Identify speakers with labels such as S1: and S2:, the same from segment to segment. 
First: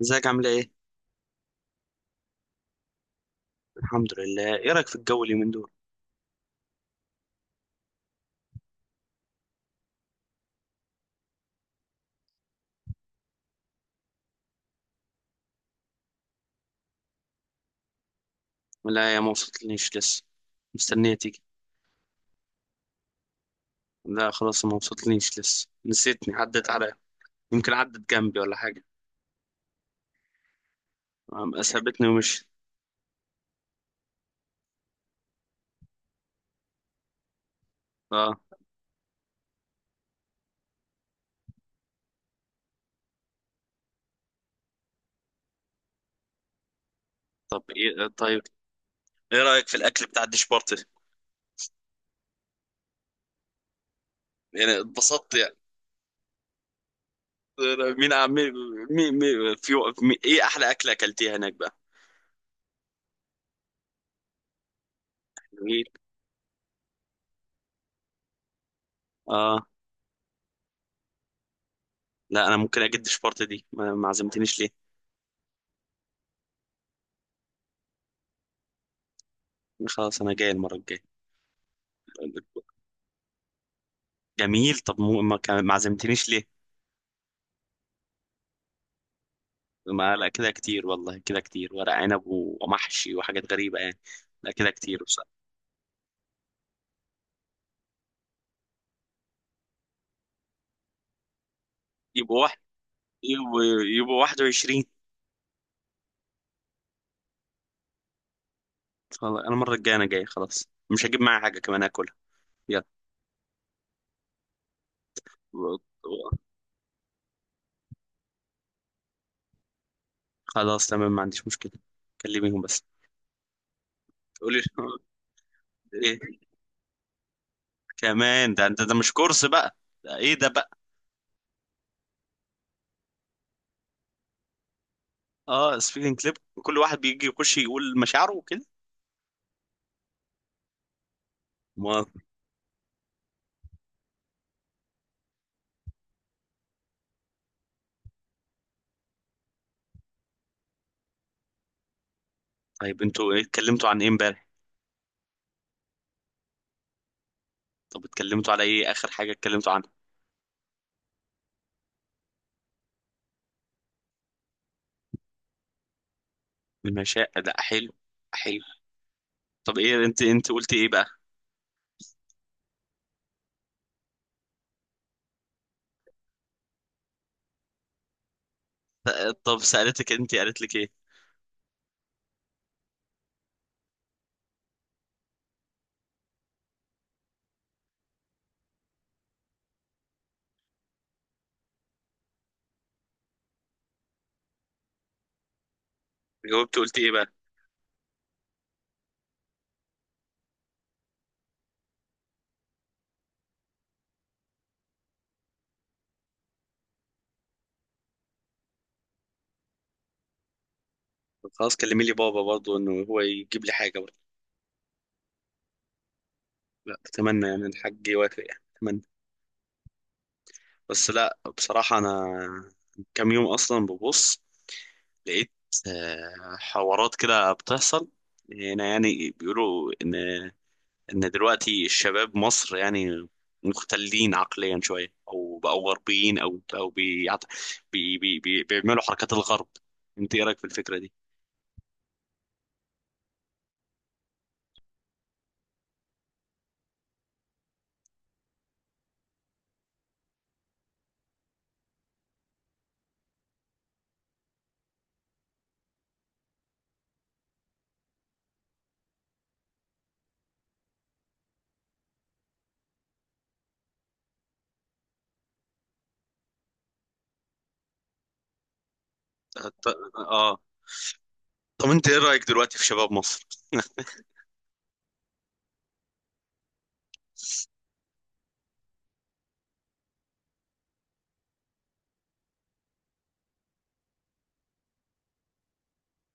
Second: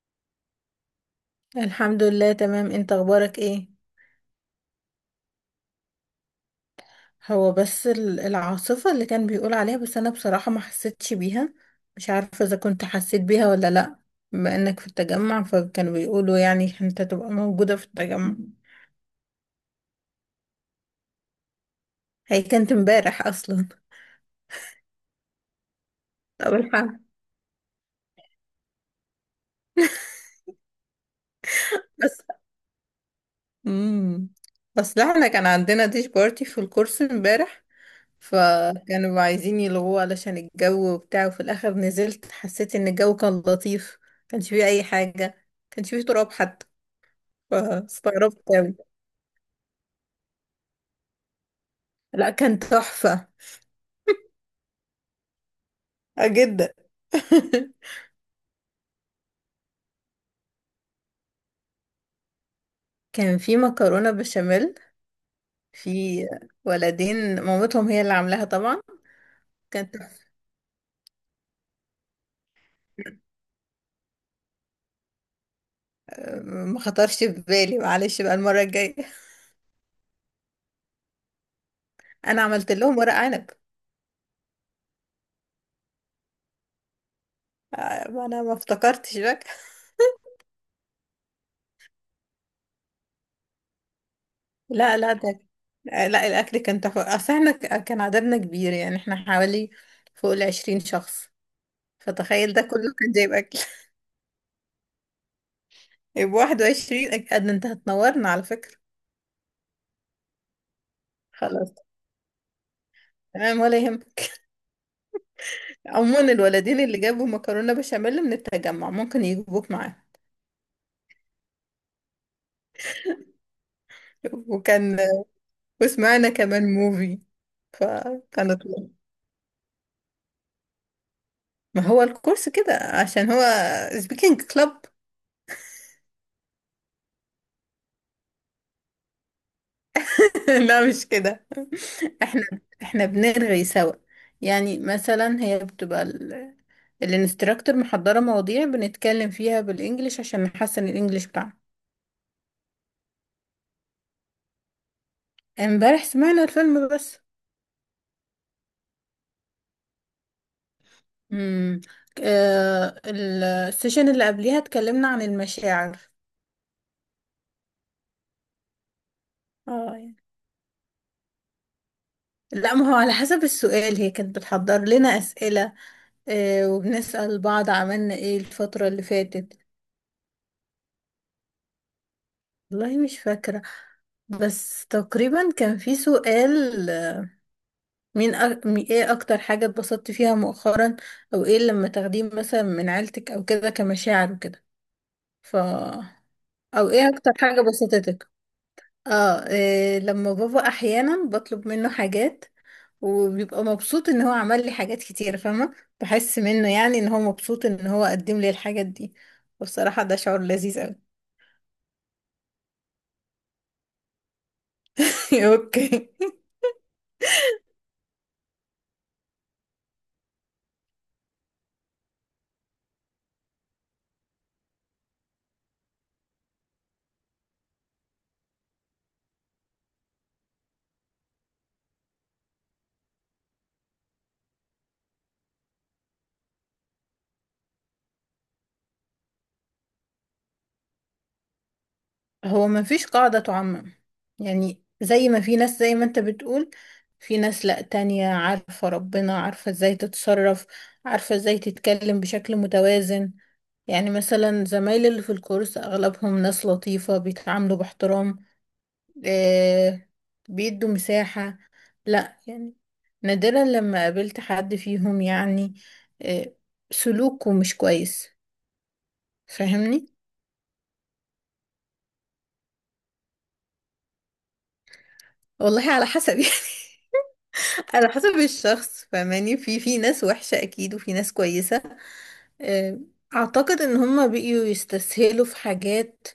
S1: ازيك عاملة ايه؟
S2: الحمد لله تمام، انت اخبارك ايه؟
S1: الحمد لله، ايه رأيك في الجو اليومين دول؟
S2: هو بس العاصفة اللي كان بيقول عليها، بس انا بصراحة ما حسيتش بيها. مش عارفة اذا كنت حسيت بيها ولا لا. بما انك في التجمع فكانوا بيقولوا يعني انت تبقى موجودة في التجمع.
S1: لا يا ما وصلتليش لسه، مستنية تيجي.
S2: هي كانت امبارح اصلا.
S1: لا خلاص ما وصلتليش لسه، نسيتني
S2: طب
S1: عدت عليا،
S2: الحمد.
S1: يمكن عدت جنبي ولا حاجة. سابتني
S2: بس
S1: ومشيت.
S2: امم اصل احنا كان عندنا ديش بارتي في الكورس امبارح،
S1: اه،
S2: فكانوا عايزين يلغوه علشان الجو وبتاع، وفي الاخر نزلت حسيت ان الجو كان لطيف. كانش فيه اي حاجة، كانش فيه تراب حتى.
S1: طب ايه طيب،
S2: فاستغربت أوي.
S1: ايه رأيك في الأكل بتاع الدشبورتي؟
S2: لا، كان تحفة.
S1: يعني اتبسطت يعني؟
S2: جدا.
S1: مين عم مين مين مين- في مين ايه أحلى أكلة أكلتيها هناك بقى؟
S2: كان في مكرونة بشاميل.
S1: جميل.
S2: في ولدين مامتهم هي اللي عاملاها طبعا.
S1: اه،
S2: كانت تحفة.
S1: لا أنا ممكن أجيب دشبورتي دي، ما عزمتنيش ليه؟
S2: ما خطرش في بالي، معلش بقى المرة الجاية.
S1: خلاص أنا جاي المرة الجاية.
S2: أنا عملت لهم ورق عنب.
S1: جميل، طب ما عزمتنيش ليه؟
S2: ما أنا ما افتكرتش بقى.
S1: ما لا كده كتير والله، كده كتير ورق عنب ومحشي وحاجات غريبة يعني. لا كده
S2: لا
S1: كتير
S2: لا ده،
S1: بصراحة.
S2: لا الأكل كان تحفة. أصل احنا كان عددنا كبير، يعني احنا حوالي فوق ال20 شخص.
S1: يبقوا
S2: فتخيل
S1: واحد،
S2: ده كله كان جايب أكل.
S1: يبقوا يبقوا 21.
S2: يبقى 21 أكيد. أنت هتنورنا على فكرة.
S1: والله أنا المرة الجاية أنا جاي، خلاص مش هجيب معايا حاجة
S2: خلاص
S1: كمان آكلها. يلا.
S2: تمام ولا يهمك.
S1: و-
S2: عموما
S1: و-
S2: الولدين اللي جابوا مكرونة بشاميل من التجمع ممكن يجيبوك معاهم.
S1: خلاص تمام، ما عنديش مشكلة. كلميهم بس، قولي.
S2: وكان،
S1: إيه؟
S2: وسمعنا كمان موفي.
S1: كمان؟
S2: فكانت،
S1: ده أنت ده مش كورس بقى، ده إيه ده بقى؟
S2: ما هو الكورس كده عشان هو سبيكينج كلاب.
S1: أه، سبيكينج كليب، كل واحد بيجي يخش يقول مشاعره وكده.
S2: لا، مش كده.
S1: ما
S2: احنا، بنرغي سوا. يعني مثلا هي بتبقى الانستراكتور محضرة مواضيع بنتكلم فيها بالانجليش عشان نحسن الانجليش بتاعنا.
S1: طيب أنتوا إيه اتكلمتوا عن إيه إمبارح؟
S2: امبارح سمعنا الفيلم بس.
S1: طب اتكلمتوا على إيه آخر حاجة اتكلمتوا عنها؟
S2: امم السيشن اللي قبليها اتكلمنا عن المشاعر.
S1: المشاعر؟ لا حلو، حلو. طب
S2: اه
S1: ايه،
S2: يعني.
S1: انت قلتي ايه بقى؟
S2: لا ما هو على حسب السؤال، هي كانت بتحضر لنا أسئلة. آه، وبنسأل بعض عملنا ايه الفترة اللي فاتت.
S1: طب سألتك، انت قالت لك ايه؟
S2: والله مش فاكرة، بس تقريبا كان في سؤال، ايه أكتر حاجة اتبسطت فيها مؤخرا؟ أو ايه لما تاخديه مثلا من عيلتك أو كده كمشاعر وكده. ف
S1: جاوبت
S2: أو
S1: قلت
S2: ايه
S1: ايه بقى؟
S2: أكتر حاجة بسطتك. اه، إيه لما بابا أحيانا بطلب منه حاجات وبيبقى مبسوط ان هو عمل لي حاجات كتير، فاهمة؟ بحس منه يعني ان هو مبسوط ان هو قدم لي الحاجات دي. والصراحة ده شعور لذيذ قوي.
S1: طب خلاص كلمي لي بابا برضو انه هو يجيب لي حاجه برضو.
S2: اوكي.
S1: لا اتمنى يعني، الحاج يوافق يعني اتمنى. بس لا بصراحه انا كام يوم اصلا ببص، لقيت حوارات كده بتحصل هنا يعني. بيقولوا ان، ان دلوقتي الشباب مصر يعني مختلين عقليا شويه، او بقوا غربيين، او بيعت... بي... بي... بي... بيعملوا حركات الغرب. انت ايه رايك في الفكره دي؟
S2: هو ما فيش قاعدة تعمم. يعني زي ما في ناس زي ما انت بتقول، في ناس لا تانية عارفة ربنا، عارفة ازاي تتصرف، عارفة ازاي تتكلم بشكل متوازن. يعني مثلا زمايلي اللي في الكورس اغلبهم ناس لطيفة، بيتعاملوا باحترام، آه، بيدوا مساحة. لا يعني نادرا لما قابلت حد فيهم يعني آه سلوكه مش كويس.
S1: ط-
S2: فاهمني؟
S1: اه. طب انت ايه رايك دلوقتي في شباب مصر؟
S2: والله على حسب. يعني على حسب الشخص، فاهماني؟ في ناس وحشة أكيد وفي ناس كويسة. آه، أعتقد إن هما بقيوا يستسهلوا في حاجات،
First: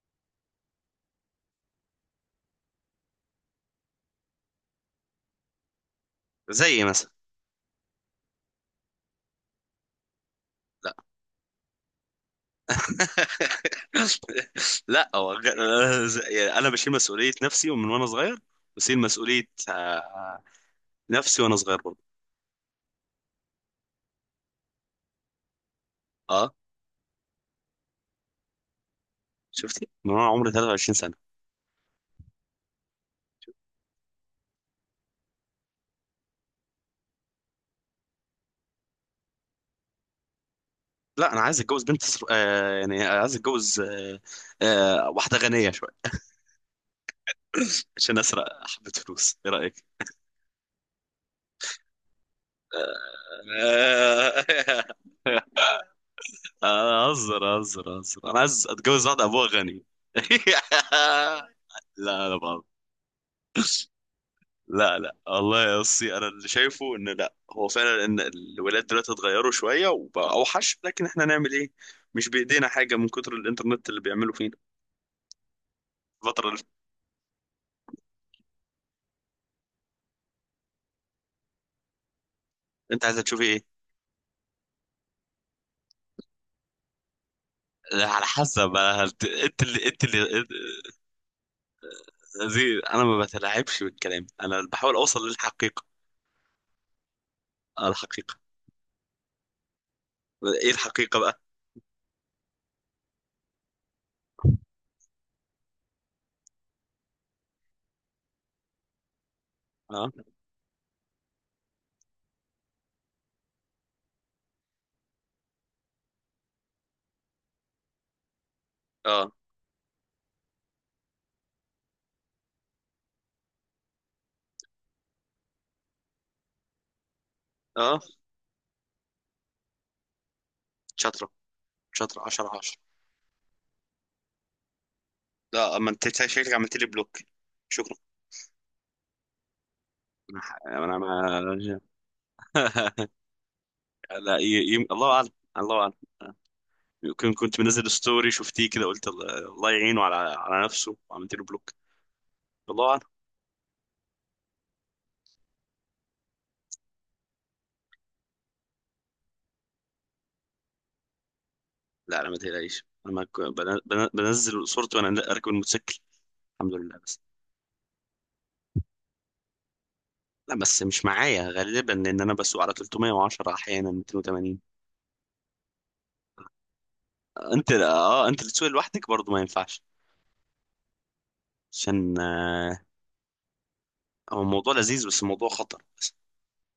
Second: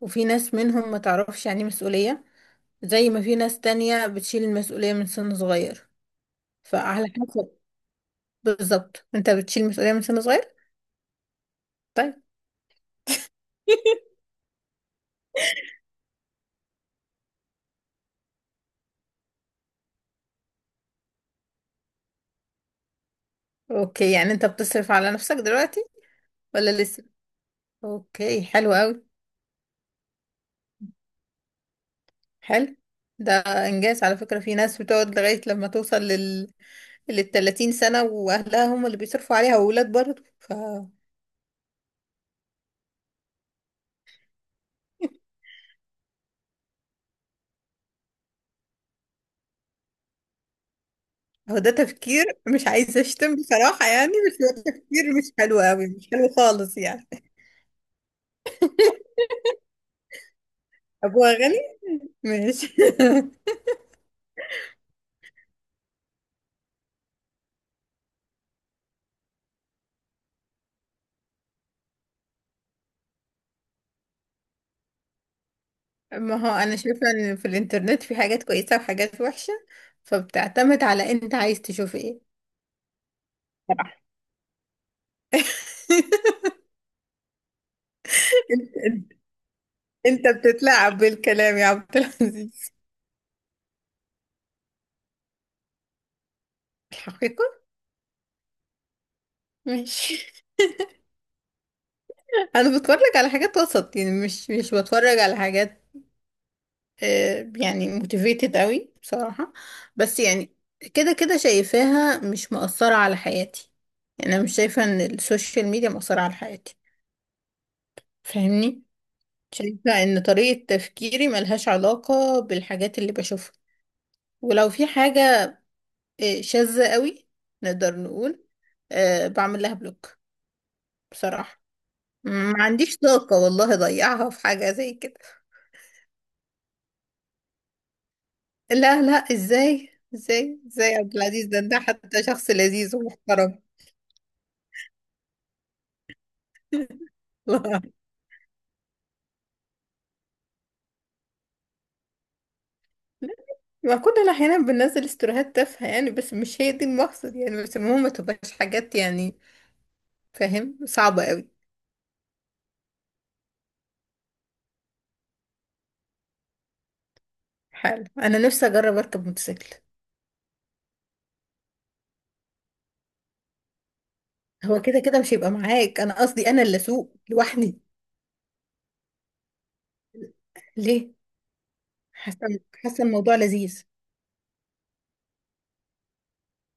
S2: وفي ناس منهم ما تعرفش يعني مسؤولية. زي ما في ناس تانية بتشيل المسؤولية من سن صغير.
S1: زي
S2: فعلى
S1: مثلا؟
S2: حسب. بالظبط انت بتشيل مسؤولية من سن صغير؟
S1: لا.
S2: طيب.
S1: لا هو يعني انا بشيل مسؤوليه نفسي ومن وانا صغير. بشيل مسؤوليه، آه، نفسي وانا صغير برضه.
S2: اوكي، يعني انت بتصرف على نفسك دلوقتي
S1: اه،
S2: ولا لسه؟ اوكي، حلو قوي.
S1: شفتي، من وانا عمري 23.
S2: حلو. ده انجاز على فكرة. في ناس بتقعد لغاية لما توصل لل 30 سنة، واهلها هم اللي بيصرفوا عليها، واولاد برضه. ف
S1: لا انا عايز اتجوز بنت آه يعني عايز اتجوز، آه آه، واحده غنيه شويه عشان اسرق حبه فلوس. ايه رايك؟
S2: هو ده تفكير؟ مش عايزة
S1: آه...
S2: اشتم بصراحة يعني، بس هو تفكير مش حلو قوي، مش حلو خالص
S1: انا
S2: يعني.
S1: اهزر اهزر، انا عايز اتجوز واحده ابوها غني.
S2: ابوها غني.
S1: لا انا بقى.
S2: ماشي.
S1: لا والله يا اسطى، انا اللي شايفه ان لا، هو فعلا ان الولاد دلوقتي اتغيروا شويه وبقى اوحش، لكن احنا نعمل ايه؟ مش بايدينا حاجه من كتر الانترنت اللي بيعملوا فينا.
S2: ما
S1: الفتره
S2: هو
S1: اللي،
S2: انا شايفه ان في الانترنت في حاجات كويسه وحاجات وحشه، فبتعتمد على انت عايز تشوف ايه.
S1: انت عايز تشوف ايه؟
S2: صراحة.
S1: على حسب. أنا هت- انت اللي انت
S2: انت
S1: اللي انت-
S2: بتتلاعب بالكلام يا عبد العزيز.
S1: زي، انا ما بتلاعبش بالكلام، انا بحاول اوصل للحقيقه.
S2: الحقيقة؟
S1: آه، الحقيقه.
S2: ماشي.
S1: ايه الحقيقه بقى؟
S2: انا بتفرج على حاجات وسط، يعني مش بتفرج على حاجات يعني موتيفيتد قوي بصراحة.
S1: اه
S2: بس يعني كده كده شايفاها مش مؤثرة على حياتي. يعني انا مش شايفة ان السوشيال ميديا مؤثرة على حياتي، فاهمني؟
S1: اه
S2: شايفة ان طريقة تفكيري ملهاش علاقة بالحاجات اللي بشوفها. ولو في حاجة شاذة قوي نقدر
S1: اه
S2: نقول، بعمل لها بلوك.
S1: شاطره.
S2: بصراحة
S1: شاطره
S2: ما
S1: 10 10.
S2: عنديش طاقة والله أضيعها في حاجة زي كده.
S1: لا ما انت شكلك عملت لي بلوك. شكرا.
S2: لا لا، إزاي؟ إزاي
S1: انا
S2: إزاي
S1: انا
S2: عبد العزيز؟ ده
S1: ما-
S2: حتى شخص لذيذ ومحترم.
S1: لا الله اعلم. الله اعلم. كنت منزل ستوري شفتيه كده، قلت الله، الله يعينه على نفسه، وعملت له بلوك. الله اعلم.
S2: ما كنا أحيانا بننزل استوريهات تافهة يعني، بس مش هي دي المقصد يعني، بس المهم ما تبقاش حاجات يعني فاهم، صعبة قوي.
S1: لا انا ما تقلقيش، انا ما ك- بن- بن- بنزل صورتي وانا اركب الموتوسيكل. الحمد لله.
S2: حلو، أنا نفسي أجرب أركب موتوسيكل.
S1: لا بس مش معايا غالبا، لان انا بسوق على 310، احيانا 280.
S2: هو كده كده مش هيبقى معاك، أنا قصدي أنا اللي أسوق
S1: انت
S2: لوحدي.
S1: اه، انت اللي تسوق لوحدك برضه ما ينفعش.
S2: ليه؟
S1: عشان
S2: حاسة
S1: آه،
S2: حاسة الموضوع لذيذ.
S1: هو الموضوع لذيذ، بس الموضوع خطر بس.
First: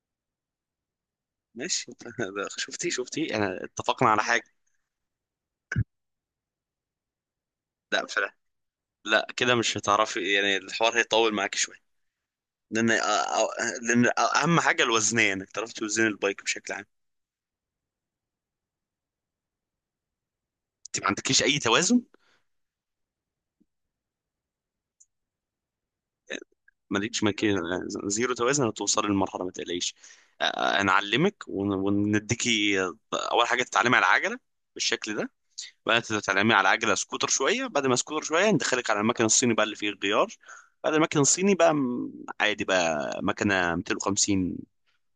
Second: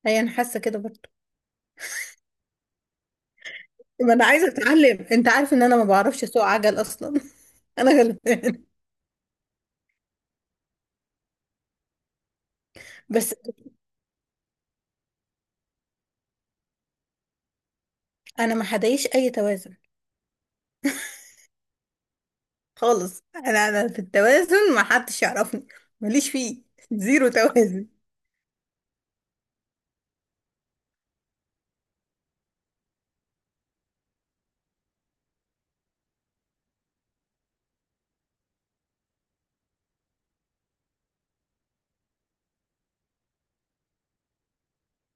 S2: هي أنا حاسة كده برضه.
S1: ماشي شفتي شفتي، انا اتفقنا
S2: ما
S1: على
S2: انا
S1: حاجه.
S2: عايزه اتعلم، انت عارف ان انا ما بعرفش اسوق عجل اصلا. انا
S1: لا فلا
S2: غلبان.
S1: لا كده مش هتعرفي يعني، الحوار هيطول معاك شويه. لان
S2: بس
S1: لان اهم حاجه الوزنيه، انك تعرف توزن البايك بشكل عام.
S2: انا ما حدايش اي توازن
S1: انت ما عندكيش اي توازن.
S2: خالص. انا في التوازن ما حدش يعرفني، ماليش فيه.
S1: مالكش
S2: زيرو
S1: مكان،
S2: توازن.
S1: زيرو توازن. هتوصلي للمرحله ما تقلقيش. آه، هنعلمك ونديكي آه، اول حاجه تتعلمي على العجله بالشكل ده. بعدين تتعلمي على العجله سكوتر شويه، بعد ما سكوتر شويه ندخلك على المكن الصيني بقى اللي فيه الغيار. بعد المكن الصيني بقى عادي بقى، مكنه 250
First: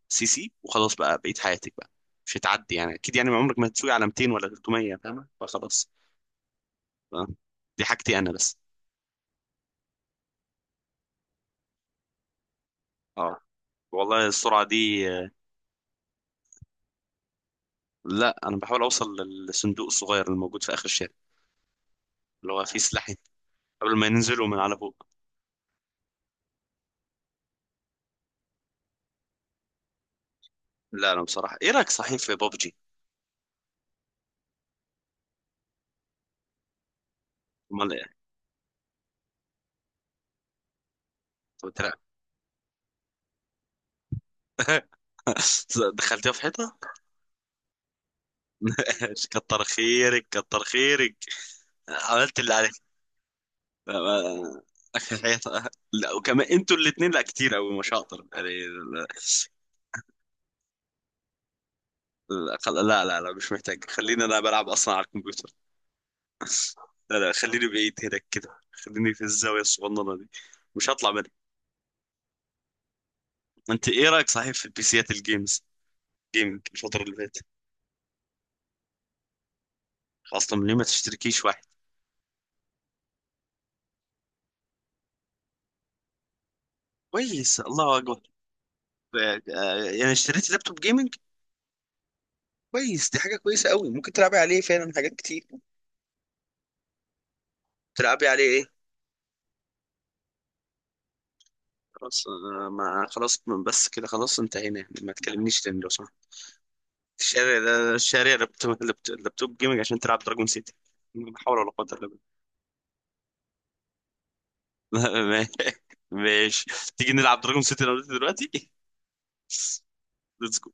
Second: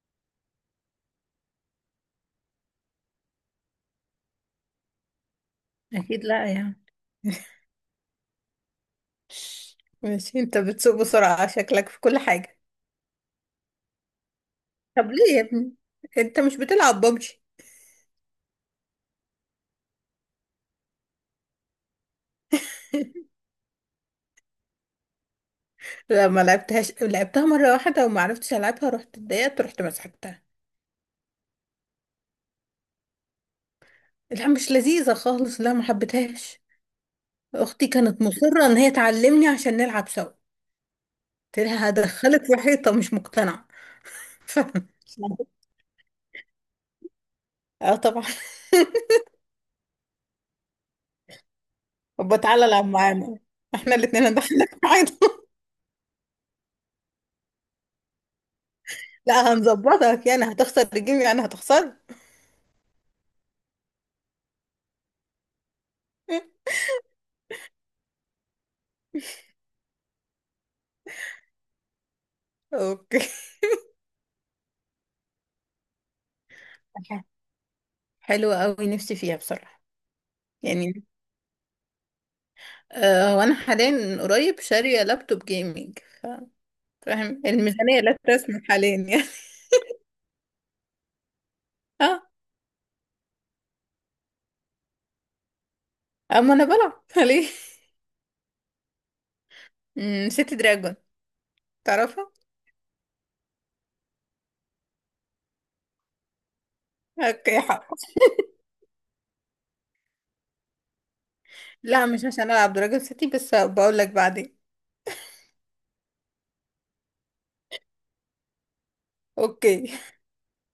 S1: سي سي وخلاص بقى، بقيت حياتك بقى. مش هتعدي يعني، اكيد يعني عمرك ما هتسوقي على 200 ولا 300 فاهمه، فخلاص.
S2: اكيد لا يعني.
S1: آه، دي حاجتي انا بس.
S2: ماشي، انت بتسوق بسرعه شكلك في كل حاجه.
S1: اه، والله السرعه دي.
S2: طب ليه يا ابني؟ انت مش بتلعب ببجي؟
S1: لا انا بحاول اوصل للصندوق الصغير اللي موجود في اخر الشارع، اللي هو فيه سلاحين، قبل ما ينزلوا من على فوق.
S2: لا ما لعبتهاش، لعبتها مره واحده وما عرفتش العبها، رحت اتضايقت رحت مسحتها.
S1: لا انا بصراحه، ايه رايك صحيح في بابجي؟
S2: لا، مش لذيذه خالص، لا ما حبيتهاش. اختي
S1: امال ايه؟
S2: كانت مصرة ان هي تعلمني عشان نلعب سوا، قلت
S1: طب
S2: لها
S1: تلعب.
S2: هدخلك في حيطة، مش مقتنعة. ف...
S1: دخلتيها في حيطه؟
S2: اه طبعا.
S1: كتر خيرك كتر خيرك، عملت
S2: طب
S1: اللي
S2: تعالى
S1: عليك.
S2: العب معانا، احنا الاتنين
S1: آه،
S2: هندخلك في
S1: اخر
S2: حيطة.
S1: حيطه، لا وكمان انتوا الاثنين، لا كتير قوي مش هقدر يعني، لا.
S2: لا هنظبطك يعني، هتخسر الجيم يعني، هتخسر.
S1: لا لا لا، مش محتاج، خليني انا بلعب اصلا على الكمبيوتر. لا لا، خليني بعيد هناك كده، خليني في الزاويه الصغننه دي، مش هطلع.
S2: اوكي.
S1: انت ايه رايك صحيح في البيسيات الجيمز جيمنج الفتره اللي فاتت؟
S2: حلوة قوي نفسي فيها بصراحة،
S1: خاصه من، ليه ما
S2: يعني
S1: تشتركيش واحد؟
S2: آه وانا حاليا قريب شارية لابتوب جيمنج، فاهم؟
S1: كويس، الله
S2: الميزانية لا
S1: اكبر.
S2: تسمح حاليا يعني.
S1: آه، آه، يعني اشتريت لابتوب جيمنج؟
S2: اه.
S1: كويس، دي حاجه كويسه قوي، ممكن تلعبي عليه فعلا حاجات كتير.
S2: اما انا بلعب. ليه؟
S1: تلعبي عليه ايه؟
S2: سيتي دراجون،
S1: خلاص
S2: تعرفها؟
S1: آه، ما خلاص بس كده، خلاص انتهينا يعني، ما تكلمنيش تاني لو سمحت. الشارع
S2: اوكي.
S1: ده- الشارع لابتوب لابتوب جيمنج عشان تلعب دراجون سيتي؟ لا حول ولا قوه الا
S2: لا، مش
S1: بالله.
S2: عشان العب درجة ستي، بس بقول لك بعدين.
S1: ماشي، تيجي نلعب دراجون سيتي انا وانت دلوقتي؟
S2: اوكي.
S1: ليتس